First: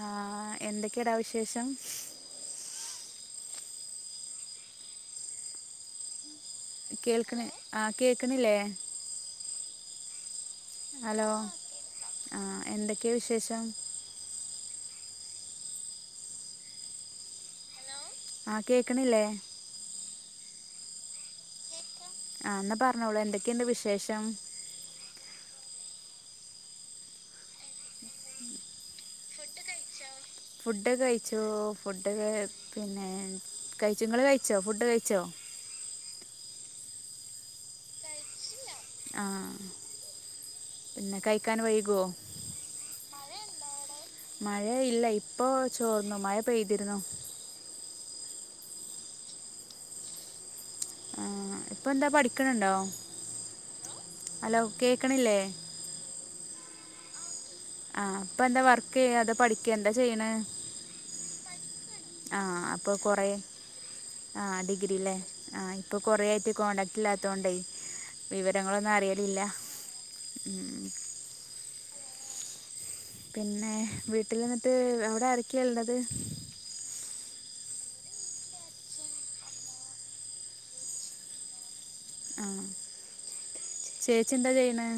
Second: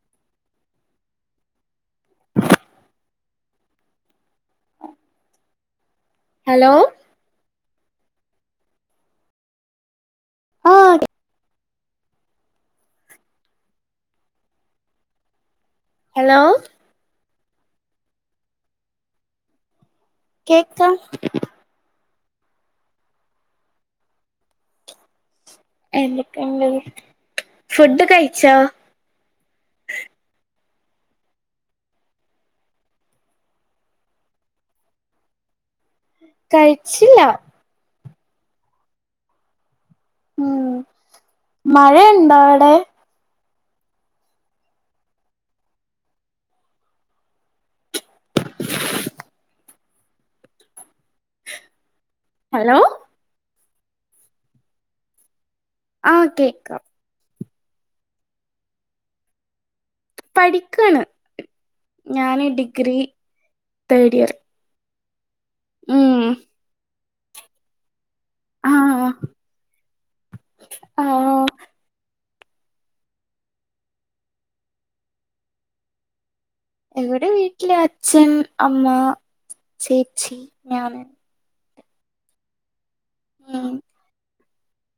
ആ എന്തൊക്കെ എടാ വിശേഷം. ഹലോ കേൾക്ക്ണ് ആ കേക്ക്ണില്ലേ. ആഹ് ഹലോ ആ എന്തൊക്കെ വിശേഷം ഹെലോ ആ കേക്ക്ണില്ലെ. കേക്കാം ആ ഇന്നാ പറഞ്ഞോളൂ എന്തൊക്കെണ്ട് വിശേഷം. എന്തൊക്കെണ്ട് ഫുഡ് കഴിച്ചോ. ഫുഡ് കഴിച്ചോ ഫുഡ് പിന്നെ കഴിച്ചുങ്ങള് കഴിച്ചോ ഫുഡ് കഴിച്ചോ. കഴിച്ചില്ല ആഹ് ഉം മഴ വൈകുമോ ഇണ്ടോ അവിടെ. മഴ ഇല്ല. ഇപ്പോ ചോർന്നു. മഴ പെയ്തിര്ന്നു. ആഹ് ഇപ്പ എന്താ പഠിക്ക്ണ് ഇണ്ടോ. ഹലോ ഹലോ കേക്ക്ണില്ലേ. ആഹ് കേക്കാം ആഹ് ഇപ്പന്താ വർക്ക് ചെയ്യ അതൊ പഠിക്ക എന്താ ചെയ്യ്ണ്. പഠിക്കാണ് ഞാന് ആഹ് അപ്പൊ ഡിഗ്രി കൊറേ. തേർഡ് ഇയർ ആഹ് ഡിഗ്രില്ലെ. ആ ഇപ്പം ഉം കൊറേ ആയിട്ട് കോൺടാക്ട് ഇല്ലാത്തോണ്ടേ വിവരങ്ങളൊന്നും ആഹ് അറയിലില്ല. ആഹ് ഓ പിന്നെ വീട്ടിൽ നിന്നിട്ട് ഔടെ ആരെക്കെ ഇള്ളത്. ഇവിടെ വീട്ടില് അച്ഛൻ അമ്മ ചേച്ചി ഞാൻ. ആഹ് ഉം ചേച്ചി എന്താ ചെയ്യ്ണെ.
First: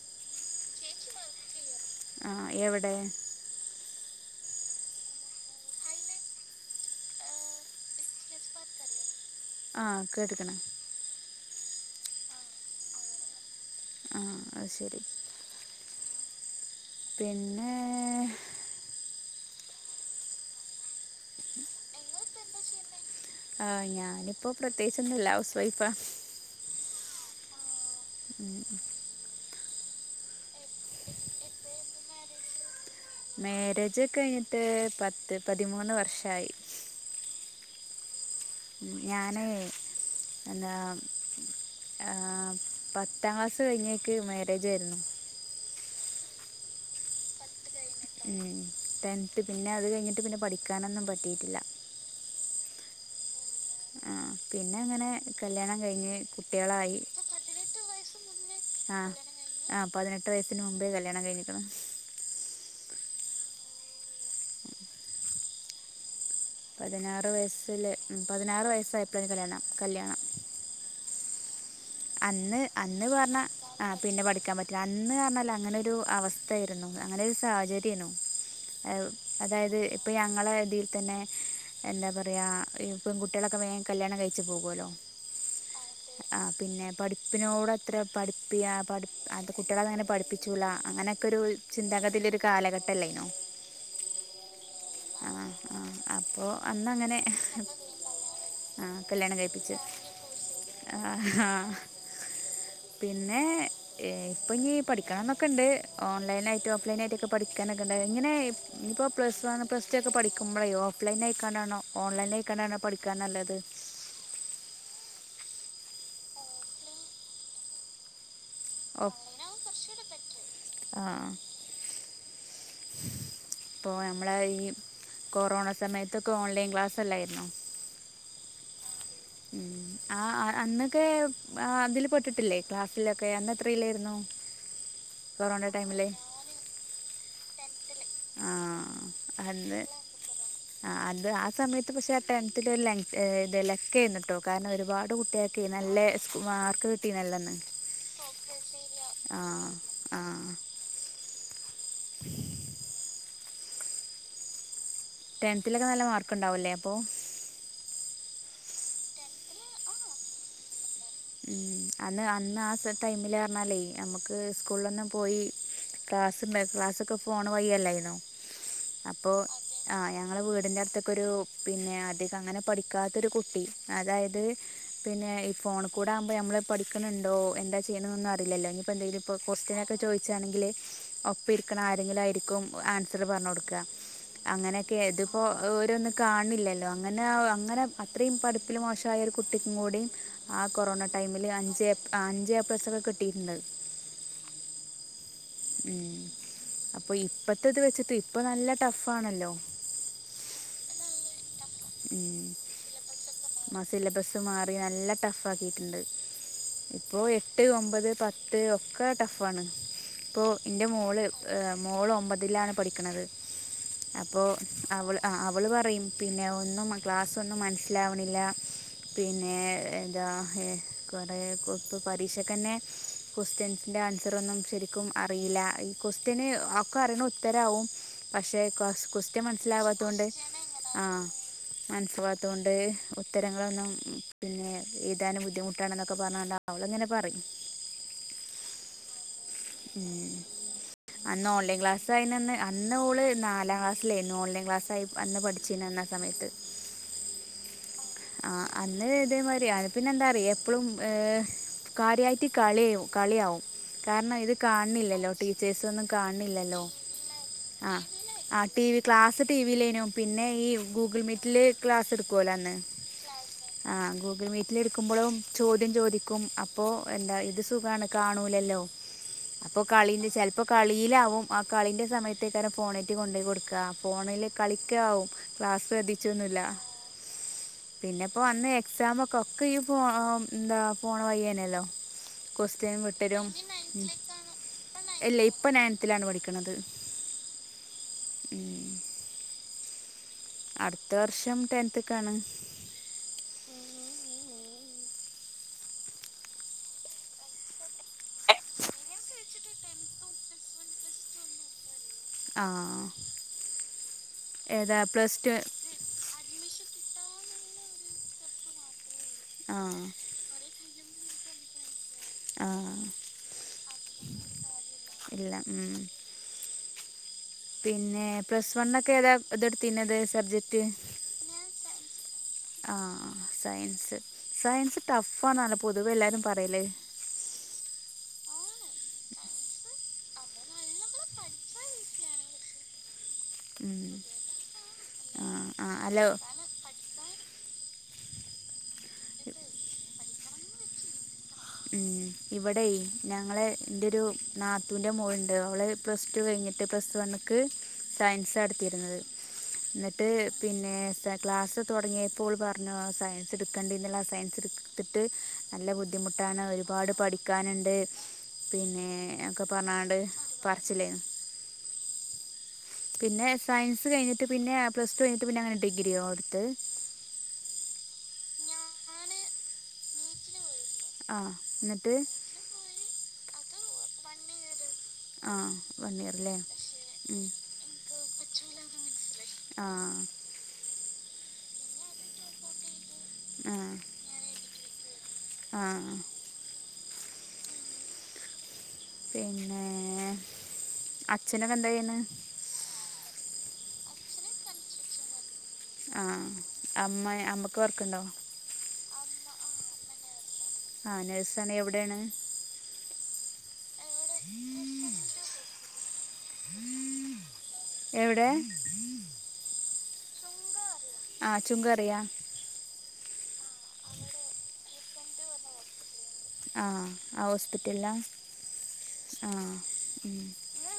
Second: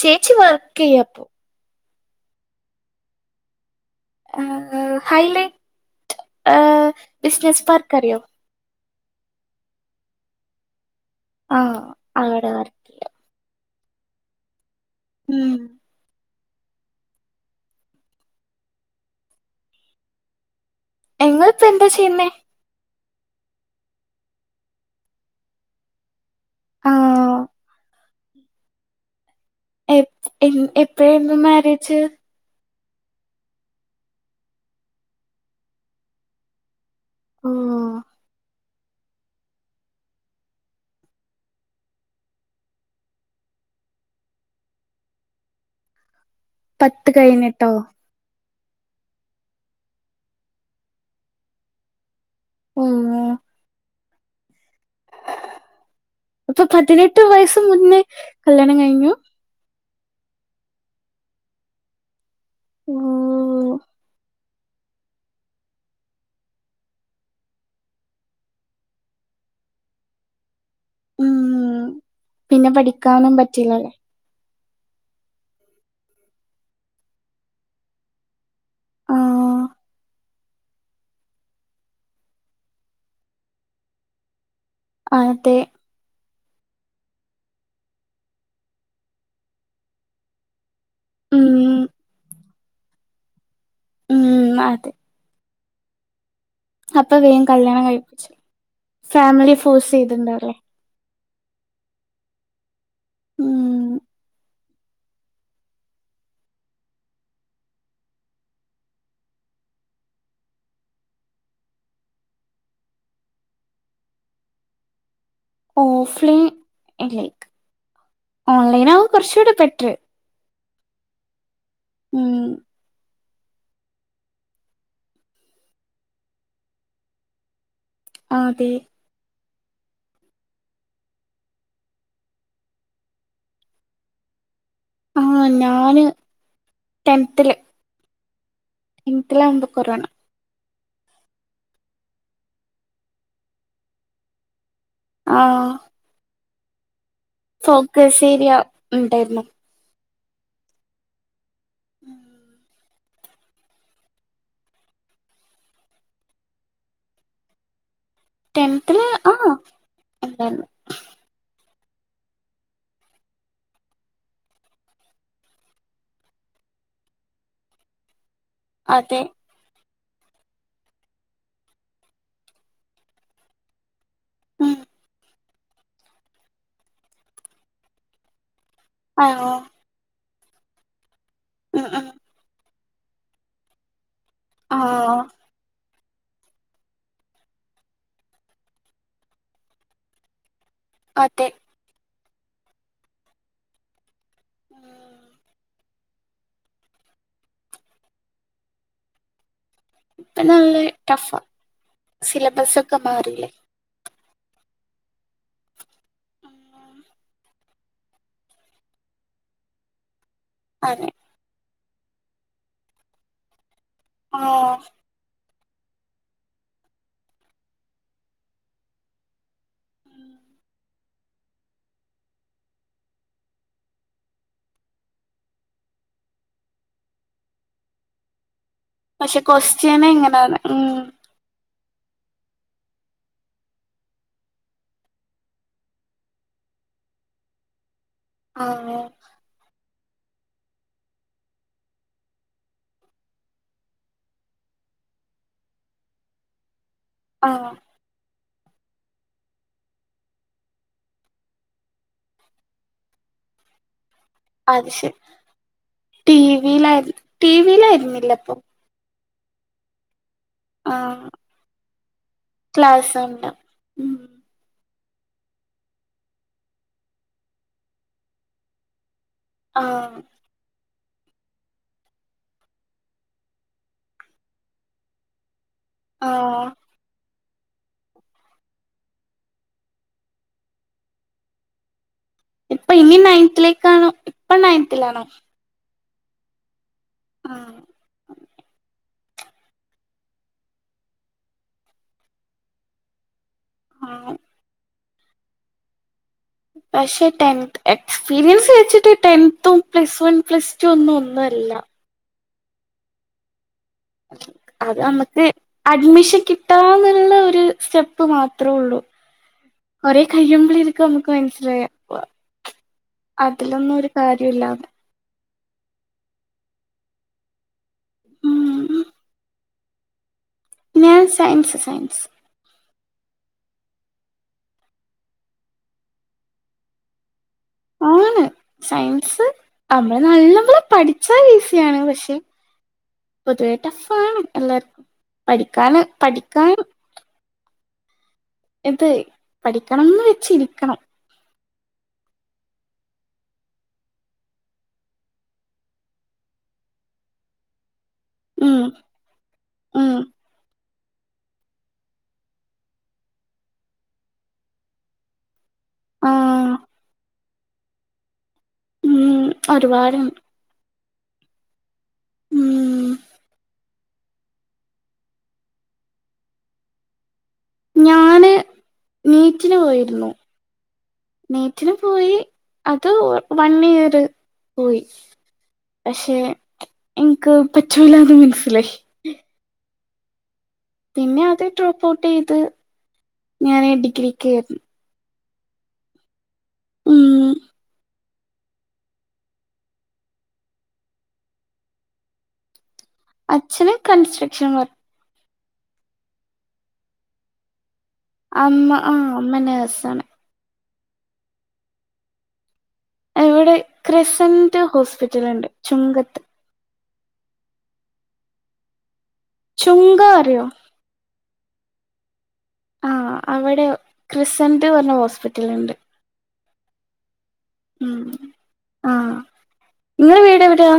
ചേച്ചി വർക്ക് ചെയ്യാപ്പം. ആ എവിടെ ഹൈലൈറ്റ് ഹ്ബിസസ് പാറ്ക്കറ്യാെ ആ കേട്ട്ക്ക്ണ്. ആഹ് ആഹാറ്ന്ന്. ആ അത് ശരി ഉം പിന്നെ നിങ്ങൾപ്പ എന്താ ചെയ്ന്നേ ആഹ് ഞാനിപ്പോ പ്രത്യേകിച്ച് ഒന്നുല്ല ഹൗസ് വൈഫാ ആഹ് [inaudible] എ എ എപ്പഴേരുന്നു മാരേജ് മേരേജ് കഴിഞ്ഞിട്ട് പത്ത് പതിമൂന്ന് വർഷായി ഓഹ് ഞാനൈ ന്താ ആഹ് പത്താം ക്ലാസ്സ് കഴിഞ്ഞേക്ക് മേരേ ജേര്ന്നു പത്ത് കഴിഞ്ഞിട്ടോ ഉം ടെൻത്ത് പിന്നെ അത് കഴിഞ്ഞിട്ട് പിന്നെ പഠിക്കാനൊന്നും പറ്റിട്ടില്ല ഓഹ് ഓഹ് പിന്നെങ്ങനെ കല്യാണം കഴിഞ്ഞ് അപ്പൊ കുട്ടികളായി പതിനെട്ട് വയസ്സ് മുന്നേ കല്യാണം കഴിഞ്ഞു ആഹ് പതിനെട്ട് വയസ്സിന് മുമ്പേ കല്യാണം കഴിഞ്ക്ക്ണ് ഓഹ് പതിനാറ് വയസ്സില് ഉം പതിനാറ് വയസ്സായപ്പള കല്യാണം കല്ല്യണം ഉം അന്ന് പിന്നെ അന്ന് പഠിക്കാനും പറഞ്ഞ പറ്റില്ലല്ലേ ആഹ് പിന്നെ പഠിക്കാ പ അന്ന് പറഞ്ഞാൽ അങ്ങനെ ഒരു അവസ്ഥേര്ന്നു അങ്ങനെ ഒരു സാഹചര്യന്നു ആഹ് അതായത് ഇപ്പ ഞങ്ങളേതിൽ തന്നെ എന്താ പറയാ ഇ പെൺ കുട്ടൊളൊക്കെ വേം കല്യാണം കഴിച്ച് പോകോലോ അതെ ആഹ് പിന്നെ പഠിപ്പിനോട് അത്ര പഠിപ്പി ആഹ് പഠി അത് കുട്ടൊളതങ്ങനെ പഠിപ്പി ച്ചൂല അങ്ങനെക്കൊരു ഉം ചിന്താഗതി ഇളെളാരു കാലഘട്ടല്ലേന്നു ഉം അതെ ആഹ് അപ്പൊ അപ്പൊ വേം കല്യാണം കഴിപ്പിച്ച് ആ ഫാമിലി ഫോഴ്സീതി ണ്ടാവുല്ലോ ആഹ് ഹാ പിന്നെ ഉം ഈ ഇപ്പ ഇഞ് പഠിക്കണംന്നൊക്കണ്ട് ഓൺലൈനായിറ്റോ ഓഫ് ലൈനായി റ്റൊക്കെ പഠിക്കാനൊക്കണ്ട് ഇങ്ങനെ ഇനിപ്പോ പ്ലസ് വ പ്ലസ് ച്ചക്കെ പഠിക്കുമ്പഴേ ഓഫ് ലൈൻ ആയിക്കാണ്ടാണോ ഓൺലൈനായിക്കണ്ടാണോ പഠിക്കാൻ നല്ലത് ഓഫ് ലൈൻ എ ലൈക്ക് ഓൺലൈനാവും ഓഫ് കൊറച്ചൂടെ ബെറ്റ്ർ ഉം ഇപ്പോ നമ്മളേ ഈ കൊറോണ സമയത്തൊക്കെ ഓൺലൈൻ ക്ലാസ്സല്ലാര്ന്നോ ആതെ ആഹ് അന്നൊക്കെ ആ അതില് പെട്ടിട്ടില്ലേ ക്ലാസ്സിലൊക്കെ അന്നത്രേ ലേര്ന്നു ആഹ് ഞാന് ടെൻത്തില് ആഹ് ടെൻത്തിലാവുമ്പോ അതേ കൊറോണ ആഹ് അത് ആ സമയത്ത് പക്ഷെ ആ ടെൻത്തില് ഒര് ലൻ ഏഹ് ഇത് ലെക്കേന്ന്ട്ടോ കാരണം ഒരുപാ ട് ആഹ് കുട്ടേൾക്കയ് നല്ലേ സ് മാർക്ക് കിട്ടി നല്ലൊന്ന് ഓക്കെ ശരിയാ ഇണ്ടാര്ന്നു ആഹ് ആഹ് ടെൻത്തിലൊക്കെ നല്ല മാർക്ക് ഇണ്ടാവുല്ലേ അപ്പോ. ടെൻത്ത്ല്. ആഹ് ഉം അന്ന് അന്ന് ആ സ് ടൈമില് അർഞ്ഞാലേയ് ഞമ്മ്ക്ക് സ്കൂൾളൊന്നും പോയി ക്ലാസ് ഇണ്ടായ്ട്ട്ല്ലാ ക്ലാസ്സൊക്കെ ഫോണ് വഴി എല്ലായ്ന്നോ അതെ അപ്പൊ ആഹ് ഞങ്ങളെ വീടിന്റെ അടുത്ത്ക്കെരു പിന്നെ അതികം അങ്ങനെ പഠിക്കാത്തൊരു കുട്ടി അതായത്, ഉം പിന്നെ ഈ ഫോണ് ക്കൂടെ ആവ്മ്പൊ ഞമ്മള് പഠിക്ക്ണ് ണ്ടോ എന്താ ചെയ്യ്ണ്ന്നൊന്നും അറിലല്ലോ ഇഞ് പ്പ ആ എന്തേലുപ്പൊ കൊസ്റ്റിനൊക്കെ ചോയ്ച്ചാണെങ്കില് ഒപ്പ ഇരിക്ക്ണ ഉം ഉം ആരെങ്കിലും ആയിരിക്കും ആൻസറ് പർഞ്ഞൊട്ക്കാ ആ അങ്ങനെയെക്കെയാ. ഇത്പ്പോ അഹ് ഒരൊന്നും കാൺണില്ലല്ലോ. അങ്ങനെ അങ്ങനെ അത്രയും പഠിപ്പില് മോശായൊരു കുട്ടിക്കും കൂടിം കൊറോണ ടൈമില് അതെ അഞ്ച് ഏപ് അഞ്ച് ഏപ്ലസ്സൊക്കെ കിട്ടിട്ട്ണ്ട് ഉം ഉം. അപ്പൊ ഇപ്പത്തെ ഇത് വെച്ചിട്ട് ഇപ്പ നല്ല ടഫാണല്ലോ ഇപ്പ നല്ലെ ടഫാ. സിലബസ്സൊക്കെ മാറീലേ ആഹ് സിലബസ് മാറി. നല്ല ടഫ് ആക്കിട്ട്ണ്ട്. ഇപ്പോ എട്ട്, ഒമ്പത്, പത്ത് ഒക്കെ ടഫാണ്. ഇപ്പോ ഇൻ്റെ അതെ മോള് മോള് ഒമ്പതിലാണ് പഠിക്ക്ണത്. ആ അപ്പോ അവള് ആഹ് അവള് പറയും, പിന്നെ ഒന്നും ക്ലാസ് ഒന്നും മൻസ്സിലാവ്ണി ല്ല. പിന്നെ എന്താ എ കൊറേ കൊ പ്പൊ പരീക്ഷെക്കെന്നെ ക്വസ്റ്റ്യൻസിന്റെ ആൻസറൊന്നും ശരിക്കും അറിയില്ല. ഈ ക്വസ്റ്റ്യന് ഒക്കെ അറീണ ഉത്തരാവും. പക്ഷെ കസ് പക്ഷെ ക്വസ്റ്റ്യൻ മനസ്സിലാവാത്തോണ്ട് എങ്ങനാണ് ഉം ആഹ് മൻസ് വാത്തോണ്ട് ഉത്തരങ്ങളൊന്നും പിന്നെ എഴ്താന് ബുദ്ധിമുട്ടാണ് ന്നൊക്കെ പർഞ്ഞ്ങ്ങാണ്ട് അവള് ഇങ്ങനെ പറിം ആണ് ഉം അന്ന് ഓൺലൈൻ ക്ലാസ് അയിനന്ന് അന്ന് ഓള് നാലാം ക്ലാസ്സിലേയ്ന്നു. ഓൺലൈൻ ക്ലാസ്സായി അന്ന് പഠിച്ചിനന്നാ സമയത്ത്. ആഹ് ആഹ് അന്ന്കെ ഇതേമാരിയാ. പിന്നെ എന്താറിയ് എപ്പളും ഏഹ് കാര്യായ്ട്ട് കളിയും കളിയാവും. കാരണം ഇത് അത് ശരി കാൺണില്ലല്ലോ. ടീച്ചേസൊന്നും ടി കാൺണില്ലല്ലോ. വിയിലായിരുന്നു ടി ആഹ് വിയിലായിരുന്നില്ല അപ്പൊ ആഹ് T V class T V ലേനു. പിന്നെ ഈ ആ ഗൂഗിൾ മീറ്റില് ക്ലാസ് ഇട്ക്കോലോ അന്ന്. സണ്ടാം ആഹ് ഗു ഗിൾ മീറ്റിലിരിക്കുമ്പഴും ചോദ്യം ചോദിക്കും. അപ്പോ എന്താ ഇത് സുഖാണ് കാണൂലല്ലോ. അപ്പൊ ആ കളില് ചെൽപ്പം കളീലാവും. ആ കളിന്റെ സമയത്തേക്കാരം ഫോണേറ്റ് കൊണ്ടോയ് കൊട്ക്കാ ഫോണില് കളിക്കാവും ക്ലാസ് ആ ശ്രദ്ധിച്ചൊന്നുല്ല. പിന്നെപ്പോ അന്ന് എക്സാമൊക്കെ ഒക്കെ ഈ ഫോ ന്താ ഫോണ് വഴേയ്നല്ലോ. ഇപ്പൊ ക്വൊസ്റ്റ്യൻ ഇനി വിട്ടെരും. ഉം നയൻത്തിലേക്കാണോ ഇപ്പൊ നയൻത്തിലാണോ അല്ല ഇപ്പൊ നയൻത്തിലാണ് പഠിക്ക്ണത്. ആഹ് അട്ത്ത വർഷം ടെൻത്ത്ക്കാണ്. ആഹ് പക്ഷേ ടെൻ എക്സ്പീരിയൻസ് വെച്ചിട്ട് ടെൻത്തും പ്ലസ് വൺ, പ്ലസ് റ്റു ഒന്നും ഒന്നു അല്ല ആഹ് അത് പ്ലസ് അമ്മക്ക് ടു അഡ്മിഷൻ കിട്ടാന്ന്ള്ളൊര് സ്റ്റെപ്പ് മാത്രോള്ളു ആ ഒരേ കഴിയുമ്പളേര്ക്കും അമ്മെക്ക് മനസ്സിലാവാ വാ ആഹ് അതിലൊന്നും ഒരു കാര്യൊയില്ലാന്ന് ഇല്ല ഉം പിന്നെ പ്ലസ് വൺ ഉം ഒക്കെ ഏതാ ഇതെടുത്തിനത് സബ്ജക് ഞാൻ സയൻസ് സയൻസ് ആഹ് സയൻസ് സയൻസ് ടഫാന്നാണ്ല്ലോ പൊതുവെ എല്ലാരും പറയല് ആണ് സയൻസ് അമ്മെള് നല്ലമ്പോലെ പഠിച്ചാ ഈസിയാണ് പക്ഷേ പൊതുവേ ഉം. ടഫാണ് എല്ലാർക്കും ആ ആ പഠിക്കാന് അല്ല പഠിക്കാൻ ഇത് പഠിക്കണെന്ന് വെച്ചിരിക്കണം ഉം ഇവടെയി ഞങ്ങളെ ഇൻ്റെരു നാത്തൂൻ്റെ മോള്ണ്ട് അവള് പ്ലസ് ടു കഴിഞ്ഞിട്ട് പ്ലസ് വണ്ണ്ക്ക് സയൻസാ ഉം എട്ത്തീര്ന്നത് ഉം എന്നിട്ട് പിന്നേയത്താ ക്ലാസ്സ് തൊടങ്ങിയപ്പോ ഓള് പറഞ്ഞു സയൻസ് ഇട്ക്കേണ്ടീര്ന്നില്ല സയൻസ് ഇട് ത്തിട്ട് നല്ല ബുദ്ധി മുട്ടാണ് ആഹ് ഒരു പാട് പഠിക്കാന്ണ്ട് പിന്നെ ഉം ഒക്കെ പറഞ്ഞാണ്ട് ഒരുപാടുണ്ട് പറച്ചിലേന്ന് ഉം പിന്നെ സയൻസ് കഴിഞ്ഞിട്ട് പിന്നെയാ പ്ലസ് ടു കഴിഞ്ഞിട്ട് പിന്നെ അങ്ങനെ ഡിഗ്രിയോ ഓഹ് ഇട്ത്തേ ഞാന് നീറ്റിന് പോയിരുന്നു. ആ നീറ്റിന് എന്നിട്ട് പോയി അത് വ വൺ ഇയറ് പോയി ആഹ് വൺ ഇയറ്ല്ലേ ഉം പറ്റൂല്ലാന്ന് മന്സ്സിലായി ആഹ് പിന്നെ അത് ഡ്രോപ്പ് ഔട്ടെയ്ത് ഞാൻ ഡിഗ്രിക്ക് ഉം ആഹ് ഉം പിന്നേ അച്ഛനെക്കെ എന്താ ചെയ്യ്ന്നേ അച്ഛന കൻസ്ട്രക്ഷൻ വർ ആഹ് അമ്മയേ അമ്മക്ക് വർക്ക്ണ്ടോ അമ്മ ആഹ് അമ്മ നേഴ്സാണ് ആഹ് നഴ്സാണ് എവിടേണ് ഇവടെ ക്രിസന്റ് ഹോസ്പിറ്റല്ണ്ട് ചുങ്കത്ത് എവടെ ചുങ്കറിയോ ആഹ് ചുങ്കറിയാ ആഹ് അവടെ ക്രിസന്റ് പറഞ്ഞ ഹോസ്പിറ്റല്ണ്ട് ആഹ് ആ ഹോസ്പി ഉം ആഹ് ഇങ്ങളെ വീട് എവിടെയാ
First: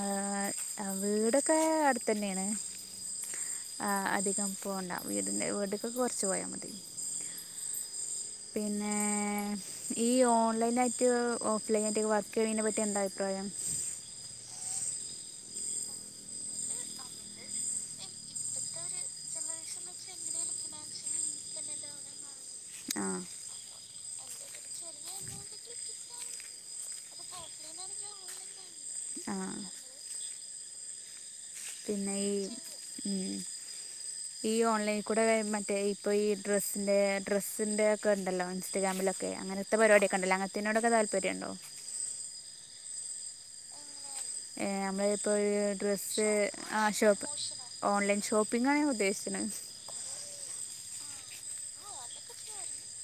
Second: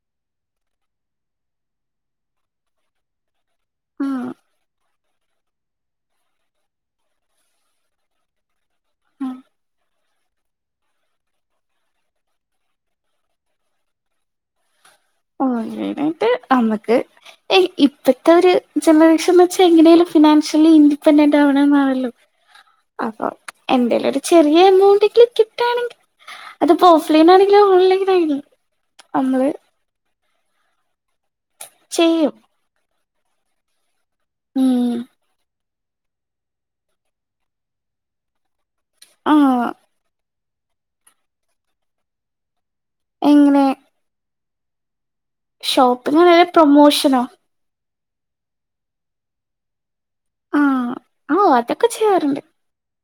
ആഹ് ആഹ് വീടെക്കെ അട്ത്തന്നേണ് ആഹ് ആ അധികം പോവണ്ട വീട്ന്റെ വീട്ക്കൊക്കെ കൊറച്ച് പോയാ മതി പിന്നെ ഈ ഓൺലൈനായിട്ട് ഓഫ് ലൈനായിട്ടക്കെ വർക്കെയ്യിനെ പറ്റി എന്താ അഭിപ്രായം ഓൺലൈനായിട്ട് അമ്മക്ക് ഏഹ് ഇപ്പത്തൊര് ജനറേഷൻ എന്ന് വെച്ചാ എങ്ങനേലും ഫിനാൻഷ്യലി ഇൻഡിപെൻഡന്റ് ആവണന്നാണല്ലോ ആ അപ്പൊ, എന്തേലൊരു ചെറിയ എമൗണ്ടെങ്കിലും കിട്ടാണെങ്കി അത്പ്പൊ ഓഫ് ലൈനാണെങ്കിലും ഓൺലൈനേനു. ആ അമ്മള് പിന്നെ ചെയ്യും ഈ ഉം. ഈ ഉം ഓൺലൈൻക്കുടെ മറ്റേ ഇപ്പൊ ഈ ഡ്രസ്സിൻ്റേ, ഡ്രസ്സിൻ്റേക്കെ ഇണ്ടല്ലോ ഇസ്റ്റഗ്രാമിലൊക്കെ. ആഹ് അങ്ങനത്തെ പരിപാടിയൊക്കെ ഇണ്ടല്ലോ, അങ്ങൻ ത്തി നോട്ക്കെ താല്പര്യണ്ടോ? എങ്ങനെ? ഏഹ് നമ്മള് ഇപ്പൊര് ഡ്രസ്സ്... ഷോപ്പിംഗ് ആഹ് പ്രൊമോഷനോ ഷോപ്പ് ഓൺലൈൻ ഷോപ്പിങ്ങാ ഞാൻ ഉദ്ദേശിക്ക്ണ്. ആഹ് ആ അതൊക്കെ ചെയ്യാറ്ണ്ട്.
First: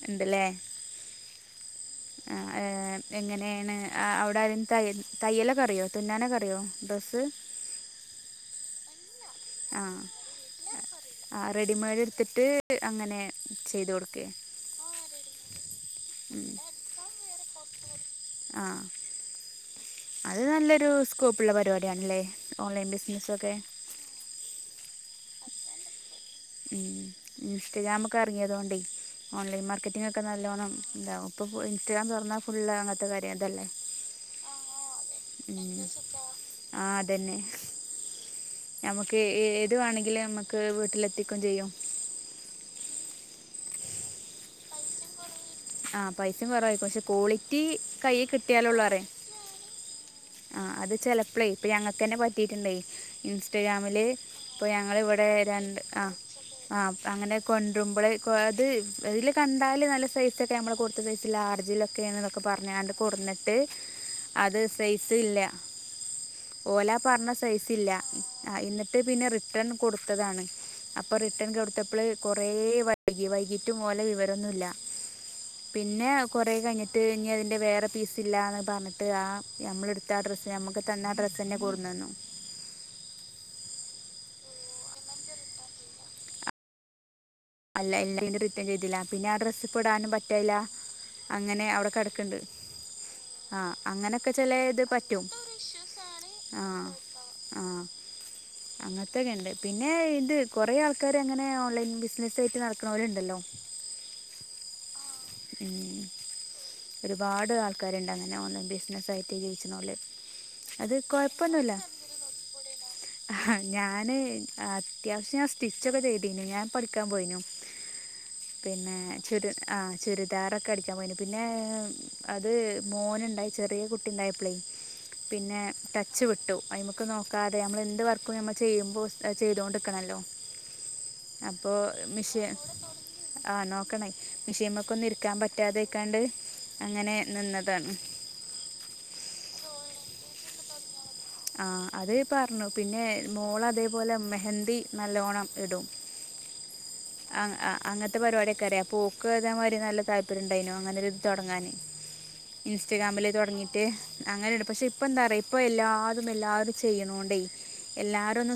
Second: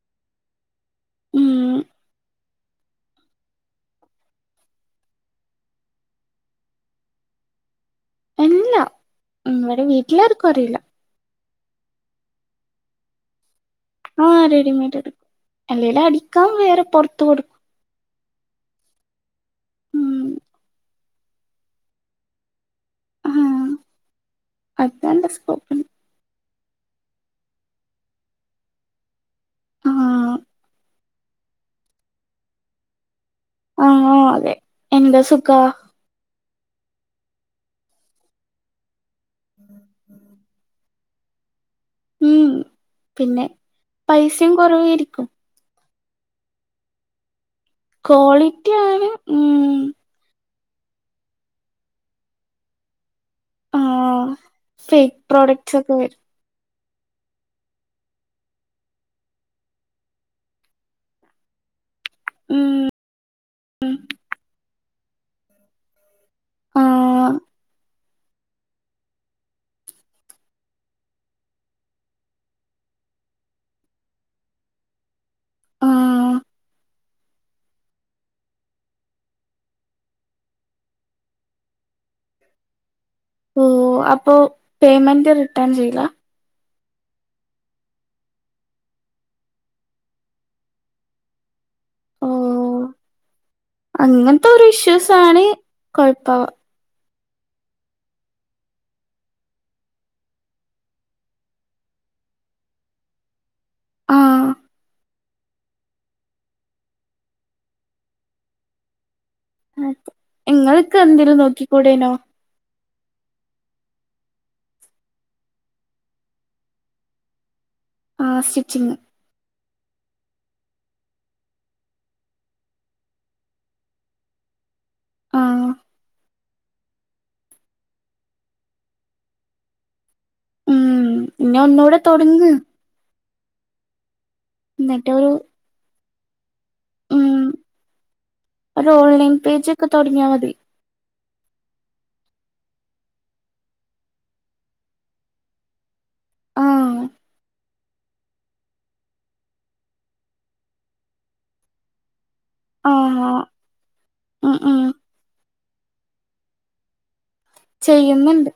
ഇണ്ട്ലേ ഊം. അ ഏഹ് ഇന്ന്ട്ടെങ്ങനേണ്, ആ അവ്ടെ ആരേം തയൽ, തയ്യലൊക്കറിയോ, തുന്നാനൊക്കറിയോ ഡ്രസ്സ്? എല്ലാ, ഉം ഇവടെ ആഹ് വീട്ടിലാർക്കും അറീല. ആഹ് റെഡിമെയ്ഡ്ട്ത്ത്ട്ട് അങ്ങനെ ചെയ്ത് കൊടു ആഹ് റെഡിമെയ്ഡ്. അല്ലേലും അടിക്കാൻ വേറെ പൊർത്ത് കൊടുക്കു ആഹ് ഉം അത് നല്ലൊരു സ്കോപ്പ്ള്ള പരിപാടിയാണ്ലേ? ഓൺലൈൻ ബിസിനസ്സൊക്കെ [unintelligible] സ്കോപ്പ് ഉം ഇൻസ്റ്റഗ്രാമൊക്കെ അർങ്ങ്യേതോണ്ടെയ് ഓൺലൈൻ മാർക്കറ്റിങ്ങൊക്കെ ആഹ് നല്ലോണം ഇണ്ടാവും. ഇപ്പൊ ഫുൾ ഇൻസ്റ്റഗ്രാം തൊർന്നാൽ ഫുള്ള് അങ്ങത്തെ കാര്യം ഇതല്ലേ. ആഹ് അതെ. എന്താ സുഖാ ഉം. ആഹ് അതെന്നെ. നമുക്ക് ഏതുവാണെങ്കിലും നമുക്ക് വീട്ടിലെത്തിക്കും ചെയ്യും. ഉം പിന്നെ, പൈസിം കൊറവേയിരിക്കും. ആഹ് പൈസിം കൊറവായിരിക്കും പക്ഷെ, ക്വാളിറ്റീ ക്വാളിറ്റ്യാണ് ഊം. ആഹ് അത് ചെലപ്പളേ ഇപ്പ ഞങ്ങക്കെന്നെ പറ്റീറ്റ്ണ്ടായി. ഇൻസ് ൻസ്റ്റഗ്രാമില്, ആഹ് ഇപ്പൊ ഞങ്ങള് ഫേക്ക് വടെ പ്രോഡക്ട്സ് രണ്ട് ഒക്കെ ആ വരും ആഹ് അങ്ങനെ കൊണ്ട്രുമ്പള്, കൊ അത് അതില് കണ്ടാല് നല്ല സൈ സൊക്കെ നമ്മള് കൊടുത്ത് സൈസ് ലാർജിലൊക്കെ ന്നൊക്കെ ഉം പറഞ്ഞാണ്ട് കൊട്ന്ന്ട്ട് അത് സൈസ് ഇല്ല. ഓലാ പർഞ്ഞ ആഹ് സൈസില്ല. ആ ഇന്ന്ട്ട് പിന്നെ റിട്ടൺ കൊടുത്തതാണ്. അപ്പൊ റിട്ടൺ കൊടുത്തപ്പ്ള് കൊറേ വൈകി, വൈകീട്ടും ഓലെ വിവരൊന്നൂല്ലാ. പിന്നെ ആഹ് കൊറേ കയ്ഞ്ഞ്ട്ട്, ഇഞ്ഞേതെ വേറെ പീസില്ലാന്ന് പർഞ്ഞ്ട്ട് ആ നമ്മള്ട്ത്ത ആ ഡ്രസ്സെന്നെ, നമ്മക്ക് തന്ന ആ ഡ്രസ്സെന്നെ കൊട്ന്നെന്നു. ഓഹ് അപ്പൊ പേയ്മെന്റ് റിട്ടേൺ ചെയ്ലാ? അല്ല എല്ലാ [unintelligible] ന്റെ റിട്ടേൺ ചെയ്തീല. പിന്നെ ആ ഡ്രസ്സ്പ്പടാനും പറ്റല് ല്ലാ. അങ്ങനെ ഔടെ കെട് ക്കെണ്ട്. ഓഹ് ആ അങ്ങനൊക്കെ അങ്ങനത്തെ ഒരു ചെലേത് ഇഷ്യൂസ് പറ്റും. ആണ് കൊഴപ്പാവ ആഹ് ആഹ്. അങ്ങൻത്തെക്കെണ്ട്, പിന്നേ ഇത് കൊറേ ആൾക്കാര് അങ്ങനെ ഓൺലൈൻ ബിസിനസ് സ്സേയ്ട്ട് നടക്ക്ണോല്ണ്ടല്ലൊ ആഹ് ഊം ഒരുപാട് ആൾക്കാര്ണ്ടങ്ങനെ ഓൺലൈൻ ബിസിനസ്സായിട്ട് ജീവിച്ച് അതെ ക്ക്ണോല്. അത് ഇങ്ങൾക്ക് എന്തേലും കൊഴപ്പൊന്നുല്ല നോക്കിക്കൂടേനോ ആ ഞാന് അത്യാവശ്യം ഞാൻ സ്റ്റിച്ചൊക്കെ ചെയ്തിനു ഞാൻ പഠിക്കാൻ പോയിനു ആഹ് സ്റ്റിച്ചിങ് പിന്നെ ചുര് ആ ചുരിദാറൊക്കെ അടിക്കാൻ പോയ്ന് പിന്നെ പിന്നെ അത് മോനുണ്ടായി ചെറിയ കുട്ടിണ്ടായപ്ളേയ് പിന്നെ ആഹ് ടച്ച് വിട്ടു അയ്മെക്ക് നോക്കാതെ അമ്മള് എന്ത് വർക്കും നമ്മൾ ചെയ്യുമ്പോൾ ചെയ്തൊണ്ട്ക്കണല്ലോ ഉം ഇഞ്ഞൊന്നൂടെ തൊട്ങ്ങ് ആ നോക്കണേ മിഷേൻമക്കൊന്നും എന്നിട്ടൊരു ഇരിക്കാൻ പറ്റാതെയ്ക്കാണ്ട് അങ്ങനെ ഉം നിന്നതാണ് ഒരു ഓൺലൈൻ പേജൊക്കെ തൊടങ്ങിയാ മതി ആ അത് പറ്ഞ്ഞു പിന്നെ മോള് അതേപോലെ മെഹന്തി നല്ലോണം ഇടും ആഹ് ആ അ അങ്ങൻത്തെ പരിപാടിയൊക്കെ അറിയാ അപ്പോക്ക് ഇതേ മാരി നല്ല താല്പര്യംണ്ടായിനു അങ്ങനെരിത് തൊടങ്ങാന് ഇൻസ്റ്റഗ്രാമില് ആഹ് തൊടങ്ങിട്ട് ഉം അങ്ങനെയണ്ട് ഉം പക്ഷെ ഇപ്പം എന്താറയ്വൊ ഇപ്പൊ എല്ലാരും എല്ലാരും ചെയ്യുണോണ്ടേ ചെയ്യുന്നുണ്ട്